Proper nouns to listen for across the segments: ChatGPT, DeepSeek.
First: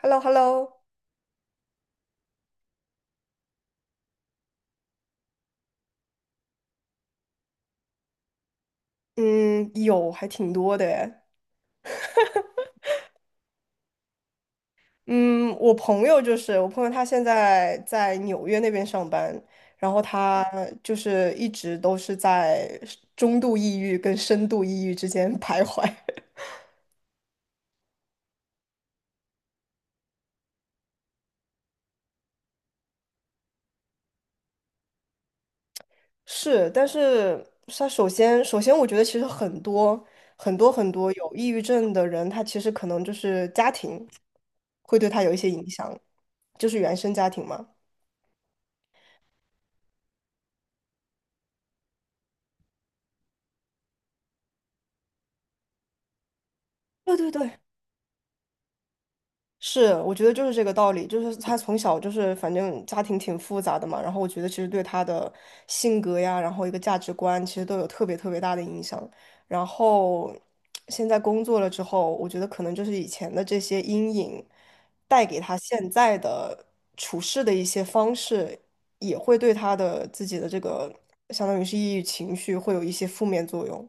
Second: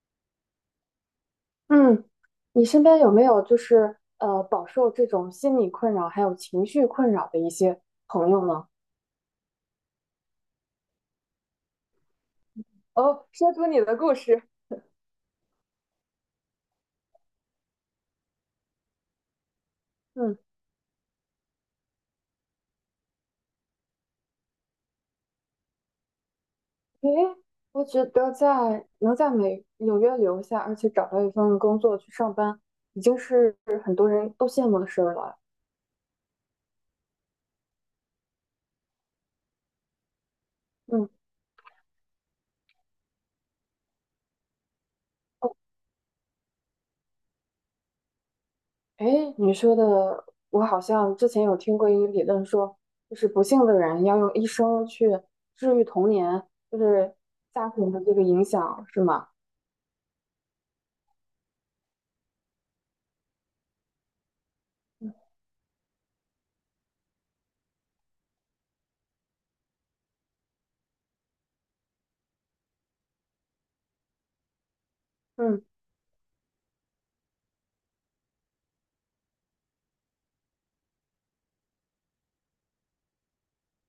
h e l l o h e l l o 嗯，你身边有没有饱受这种心理困扰还有情绪困扰的一些朋友呢？嗯，有，还挺多的诶。哦，说出你的故事。嗯，我朋友，他现在在纽约那边上班，然后嗯，他就是一直都是在中度抑郁跟深度抑郁之间 徘徊。诶，我觉得在能在美纽约留下，而且找到一份工作去上班，已经是很多人都羡慕的事儿了。是，但是他首先，首先我觉得其实很多很多很嗯，多有抑郁症的人，他其实可能就是家庭会对他有一些哦，影响，就是原生家庭嘛。诶，你说的，我好像之前有听过一个理论说，就是不幸的人要用一生去治愈童年，就是对对对，家庭的这个影响，是吗？是，我觉得就是这个道理，就是他从小就是反正家庭挺复杂的嘛，然后我觉得其实对他的性格呀，然后一个价值观，其实都有特别大的影响。然后 现在工作了之后，我觉得可能就是以前的这些阴影带给他嗯。现在的处事的一些方式，也会对他的自己的这个相当于是抑郁情绪会有一些负面作用。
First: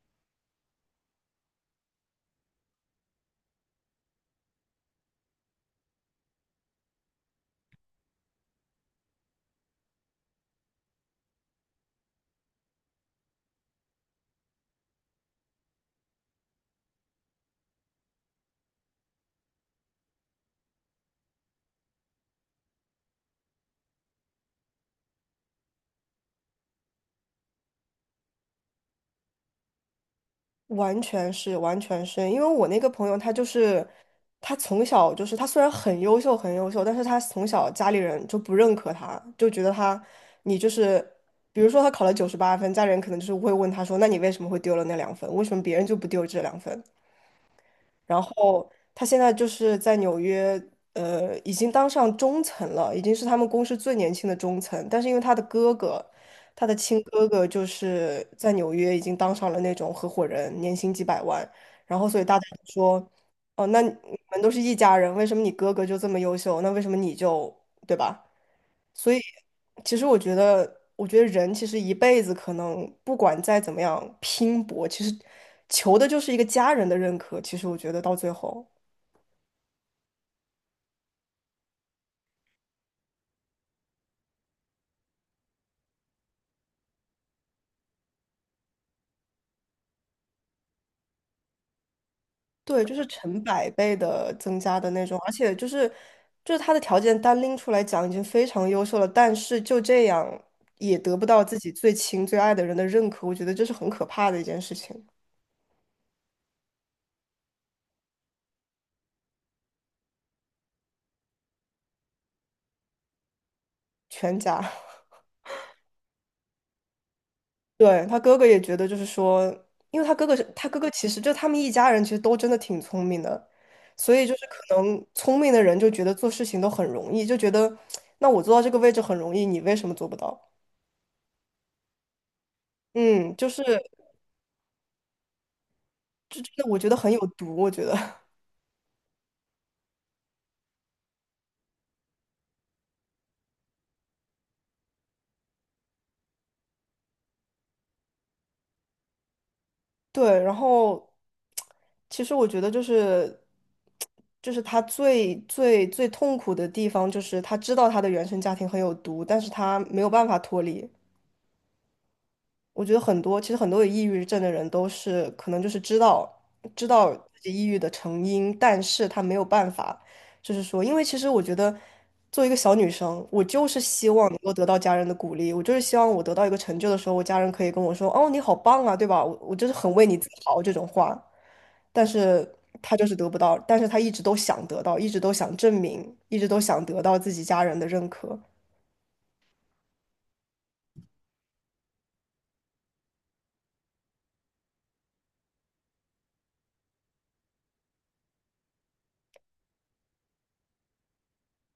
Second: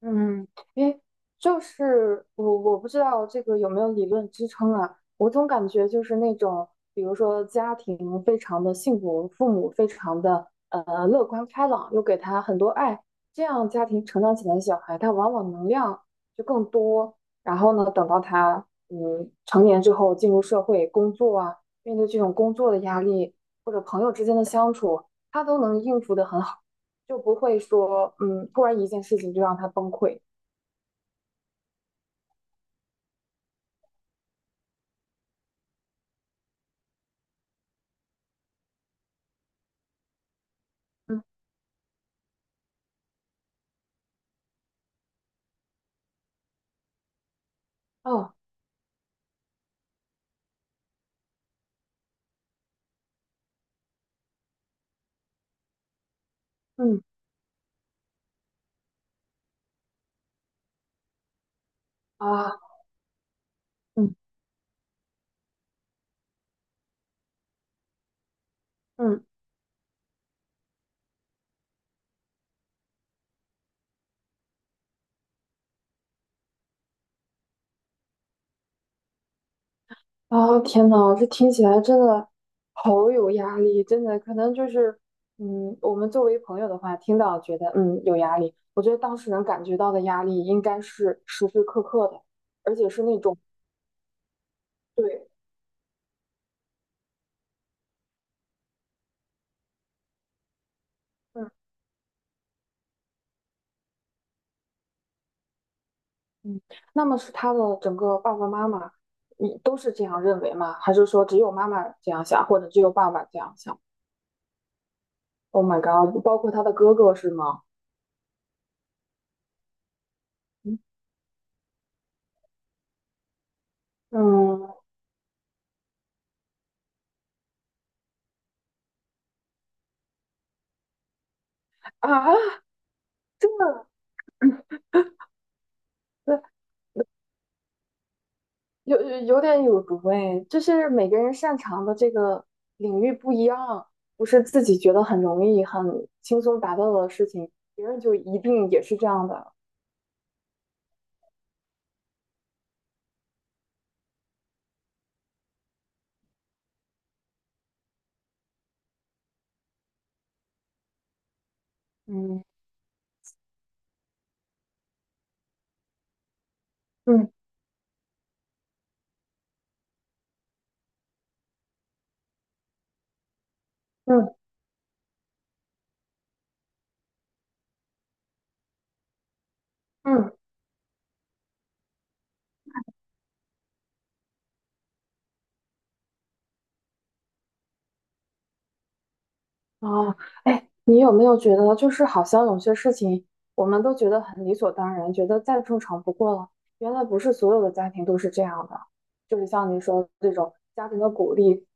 嗯，因为就是我不知道这个有没有理论支撑啊，我总感觉就是那种，比如说家庭非常的幸福，父母非常的乐观开朗，又给他很多爱，这样家庭成长起来的小孩，他往往能量就更多。然后呢，等到他成年之后进入社会工作啊，面对这种工作的压力或者朋友之间的相处，他都能应付得很好。就不会说，突然一件事情就让他崩溃。完全是，完全是，因为我那个朋友他就是，他从小就是他虽然很优秀很优秀，但是他从小家里人就不认可他，就觉得他你就是，嗯，比如说他考了九十八分，家里人可能就是会问他说，那你为什么会丢了那两分？为什么别人就不丢这两分？然哦，后他现在就是在纽约，已经当上中层了，已经是他们公司最年轻的中层。但是因为他的哥哥，他的嗯亲哥哥就是在纽约已经当上了那种合伙人，年薪几百万。然后所以大家啊，就说，哦，那你嗯们都是一家人，为什么你哥哥就这么优秀？那为什么你就，对吧？所以，嗯，其实我觉得，我觉得人其实一辈子可能不管再怎么样拼搏，其实求的就是一个家人的认可。其实我觉得到最后，啊，天呐，这听起来真的好有压力，真的可能就是，嗯，我们作为朋友的话，听到觉得有压力，我觉得当事人感觉到的压力应该是时时刻刻的，而对，且就是是那种成百倍的增加的那种，对，而且就是他的条件单拎出来讲已经非常优秀了，但是就这样也得不到嗯自己最亲最爱的人的认可，我觉得这是很可怕的一件事情，嗯，那么是他的整个爸爸妈妈，你都是这样认为吗？还是说只有妈妈这样想，或者只有爸爸这样想？全家。Oh my god！包括他的哥哥是吗？对，他哥哥也觉得，就是说，因为他哥哥是他哥哥，其实就他们一家人其实都真的挺聪明的，所以就是嗯可能聪明的人就觉得做事情都很容易，就觉得那我做到这个位置很容易，你为什么做不到？啊，嗯，这这这真的我觉得很有毒，我觉得 有点有毒哎，就是每个人擅长的这个领域不一样，不是自己觉得很容易、很轻松达到的事情，别人就一定也是这样的。对。然后其实我觉得就是他最最最痛苦的地方，就是他知道他的原生家庭很有毒，但是他没有办法脱离。嗯我觉得很多，其实很多有抑郁症的人都是可能就是知道嗯自己抑郁的成因，但是他没有办法，就是说，因为其实我觉得作为一个小女生，我就是希望嗯能够得到家人的鼓励，我就是希望我得到一个成就的时候，我家人可以跟我说：“哦，你好棒啊，对吧？我就是很为你自嗯。豪这种话。”但是他就是得不到，但是他一直都想得到，一直都想证明，一直都想得到自己家人的认可。哦，哎，你有没有觉得，就是好像有些事情，我们都觉得很理所当然，觉得再正常不过了。原来不是所有的家庭都是这样的，就是像您说这种家庭的鼓励，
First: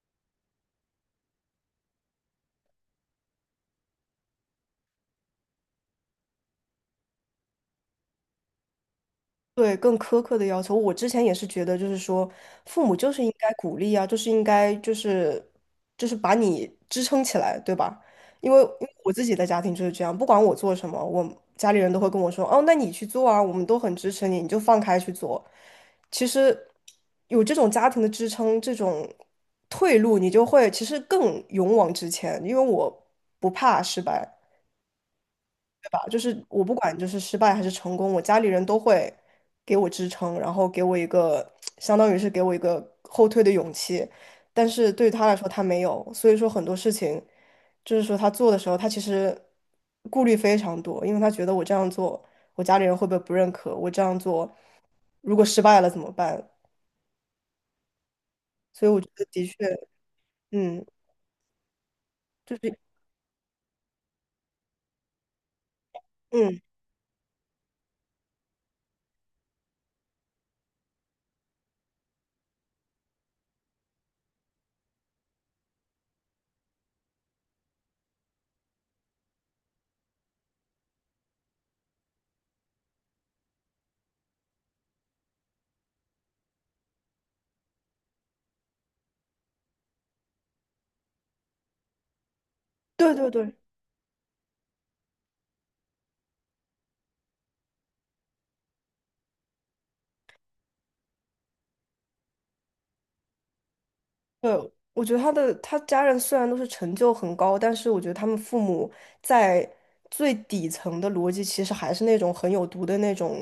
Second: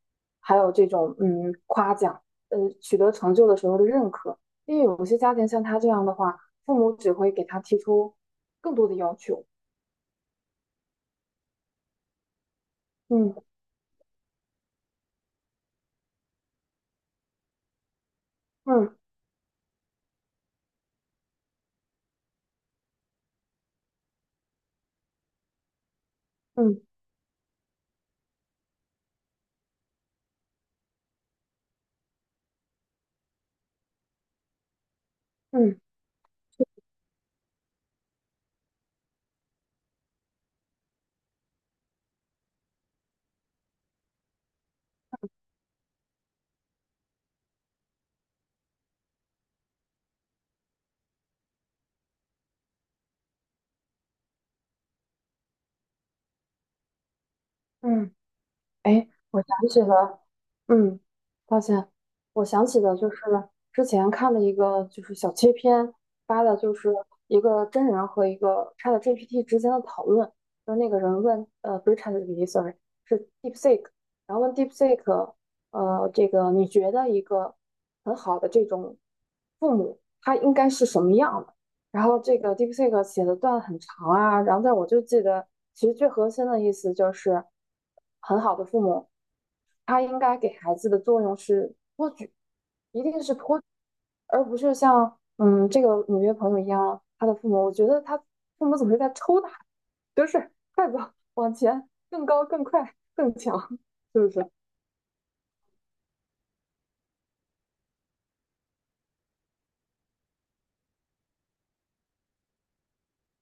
还有这种夸奖，取得成就的时候的认可。因为有些家庭像他这样的话，父母只会给他提出更多的要求。对，更苛刻的要求，我之前也是觉得，就是说，父母就是应嗯该鼓励啊，就是应该就是把你支撑起来，对吧？因为嗯我自己的家庭就是这样，不管我做什么，我家里人都会跟我说，哦，那你去做啊，我们都很支持你，你就放开去做。其实嗯有这种家庭的支撑，这种退路，你就会其实更勇往直前，因为我不怕失败。嗯吧，就是我不管就是失败还是成功，我家里人都会给我支撑，然后给我一个相当于是给我一个后退的勇气。但是对于他来说，他没有，所以说很多事情，就是说他做的时候，他其实顾虑非常多，因为他觉得我这样做，我家里人会不会不认可？我这样做，如果失败了怎么办？嗯，所以我哎，觉得我的确，想起了，嗯，嗯，抱歉，我就想是，起的就是之前看的一个就是小切片，发的嗯，就是一个真人和一个 ChatGPT 之间的讨论，就是那个人问，不是 ChatGPT，sorry，是 DeepSeek，然后问 DeepSeek，这个你觉得一个很好的这种父母他应该是什么样的？然后这个 DeepSeek 写的段很长啊，然后但我就记得，其实最核心的意思就是，很好的父母，他应该给孩子的作用是托举，一对定对是对，托举，而不是像这个纽约朋友一样，他的父母，我觉得他父母总是在抽打，就是 快走，往前，更高，更快，更强，是不是？对，我觉得他家人虽然都是成就很高，但是我觉得他们父母在最底层的逻辑其实还是那种很有毒的那种，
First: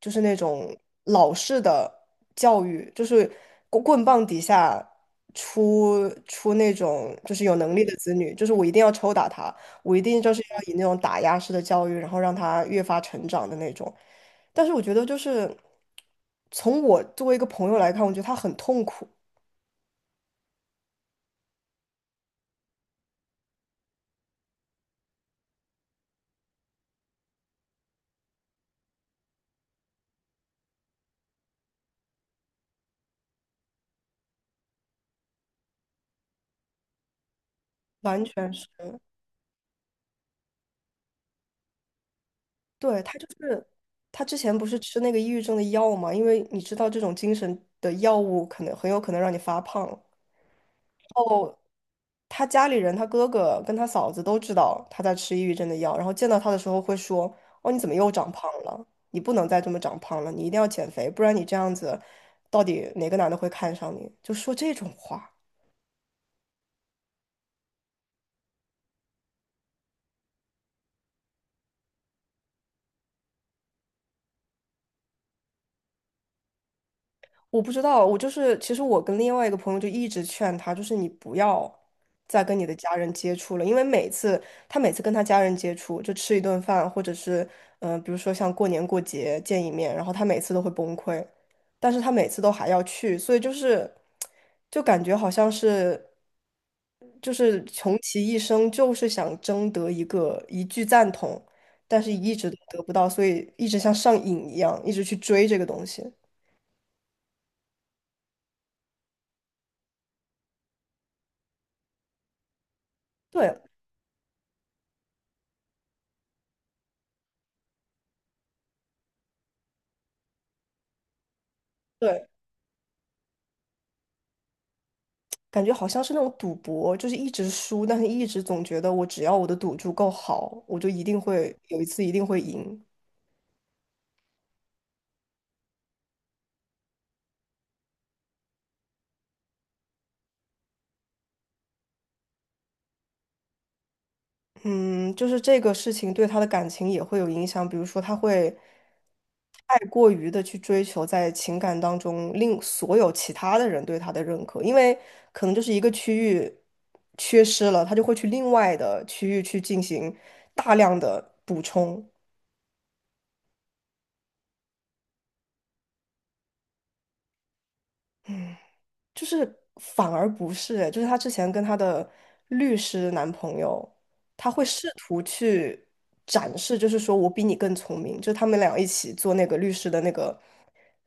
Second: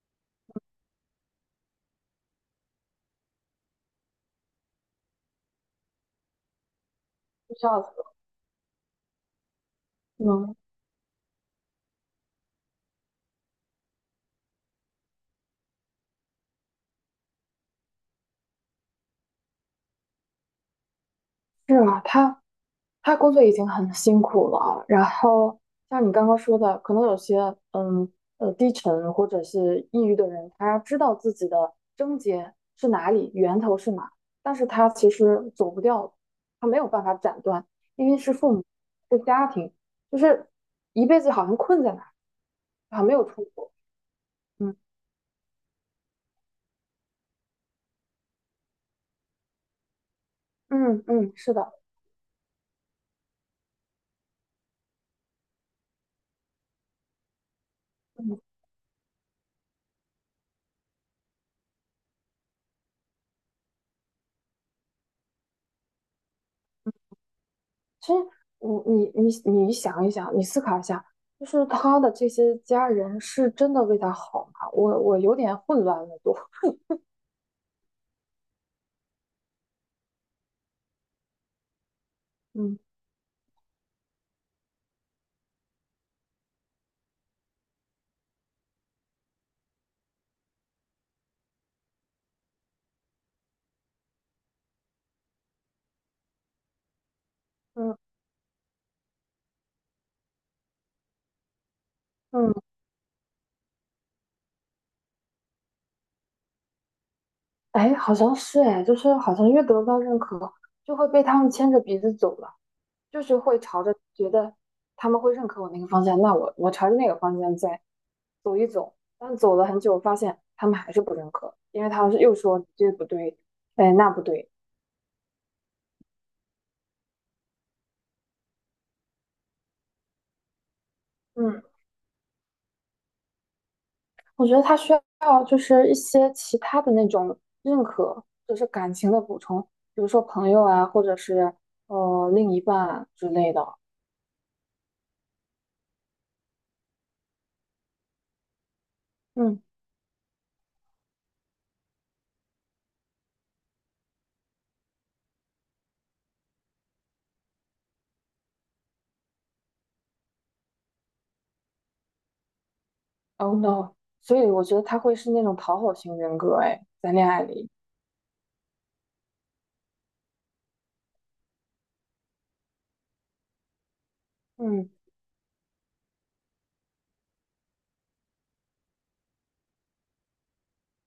就是那种老式的教育，就是棍棒底下出那种就是不有知能力的子道，女，就是我一定要抽打他，我一定就是嗯，要以那种打压式的教育，然后让他越发成长的那种。但是我觉得就是从我作为一个朋友来看，我觉得他很痛苦。是啊，他。他工作已经很辛苦了啊，然后像你刚刚说的，可能有些嗯低沉或者是抑郁的人，他知道自己的症结是哪里，源头是哪，但是他其实走不掉，他没有办法斩断，因为完是父全母，是。是家庭，就是一辈子好像困在那儿，好对，像没他有就出是国。他之前不嗯是吃那个抑郁症的药嘛，因为你知道这种精神的药物可能很有可能让你发胖。嗯，是哦，的，他家里人，他哥哥跟他嫂子都知道他在吃抑郁症的药，然后见到他的时候会说：“哦，你怎么又长胖嗯了？你不能再这么长胖了，你一定要减肥，不然你这样子，到底哪个男的会看上你？”就说这种话。其实你想一想，你思考一下，就是他的这些家人是真的为他好吗？我有点混乱了都，我不知道，我就是其实我跟另外一个朋友就一直劝他，就是你不要再跟你的嗯家人接触了，因为每次他每次跟他家人接触，就吃一顿饭，或者是比如说像过年过节见一面，然后他每次都会崩溃，但是他每次都还要去，所以就是就感觉好像是就是嗯穷其一生就是想争得一个一句赞同，但是一直嗯，都得不到，所以一直像上瘾一样，一直去追这个东西。哎，好像是哎，就是好像越得不到认可，就会被他们牵着鼻子走了，就是会对。朝着觉得他们会认可我那个方向，那我朝着那个方向再走一走，但走了很久，发现他们还是不认可，因为他们对，又说这不对，哎那不对，感觉好像是那种赌博，就是一直输，但是一直总觉得我只要我的赌注够好，我就一定会嗯。有一次一定会赢。我觉得他需要就是一些其他的那种认可，就是感情的补充，比如说朋友啊，或者是另一半啊之类的。嗯，就是这个事情对他的感情也会有影响，比如说他会嗯太过于的去追求在情感当中令所有其他的人对他的认可，因为可能就是一个区域缺失了，他就会去另外的区域去进行大量的补充。，Oh no！所以我觉得他会是那种讨好型人格，哎，在恋爱里，就是反而不是，就是她之前跟她的律师男朋友，她会试嗯图去展示，就是说我比你更聪明，就他们俩一起做那个律师的那个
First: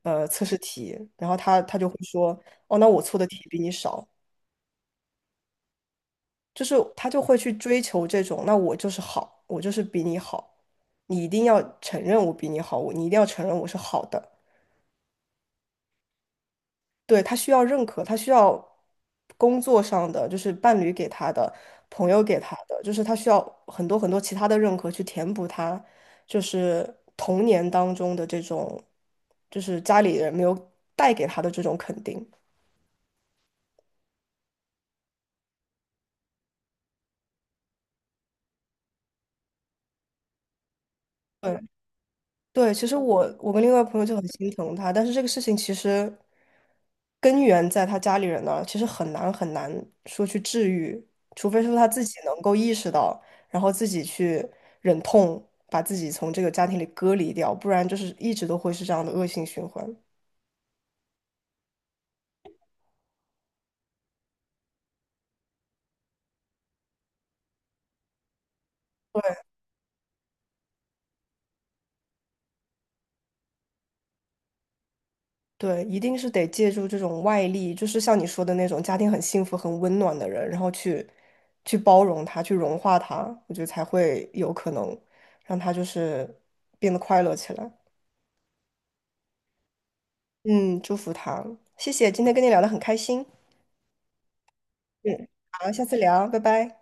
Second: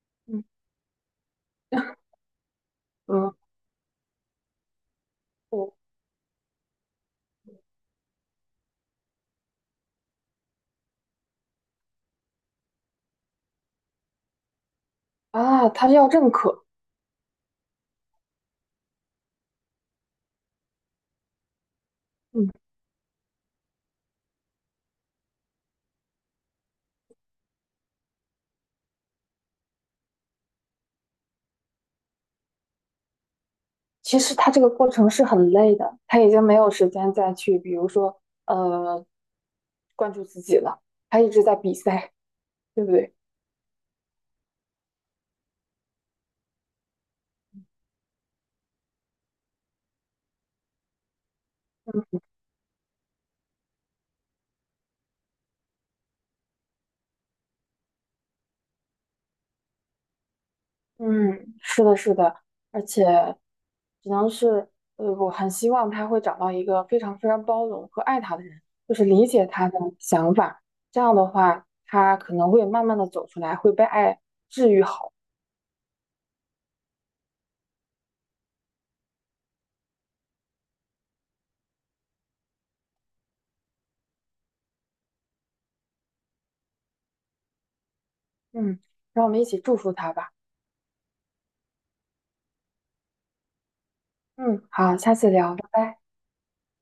嗯测试题，然后她就会说，哦，那我错的嗯，题比你少，我就是她就会去追求这种，那我就是好，我就是比你好，你一定要承认我比你好，你一定要承认我是好的。啊，他要认可，对，他需要认可，他需要工作上的，就是伴侣给他的，朋友给嗯，他的，就是他需要很多其他的认可去填补他，就是童年当中的这种，就是家里人没有带给他的这种肯定。其实他这个过程是很累的，他已经没有时间再去，比如说呃，关注自己了，他一直在对，比赛，对，对其不实对？我跟另外朋友就很心疼他，但是这个事情其实根源在他家里人那儿，其实很难说去治愈，除非说他自己能够意识到，然后自己去忍痛把自己从这个家庭里隔离掉，不然就是一直都会是这样的恶性循环。嗯，是的，是的，而且只能是，我很希望他会找到一个非常非常包容和爱他的人，就是理解他的想法。这样的话，他可能会慢慢的走出来，会被爱治愈好。对，一定是得借助这种外力，就是像你说的那种家庭很幸福、很温暖的人，然后去包容他，去融化他，我觉得才会有可能让他就是变得快乐起来。嗯，让我们一起祝福他吧。嗯，祝福他，谢谢，今天跟你聊得很开心。嗯，好，下嗯，次聊，拜好，下次拜。聊，拜拜。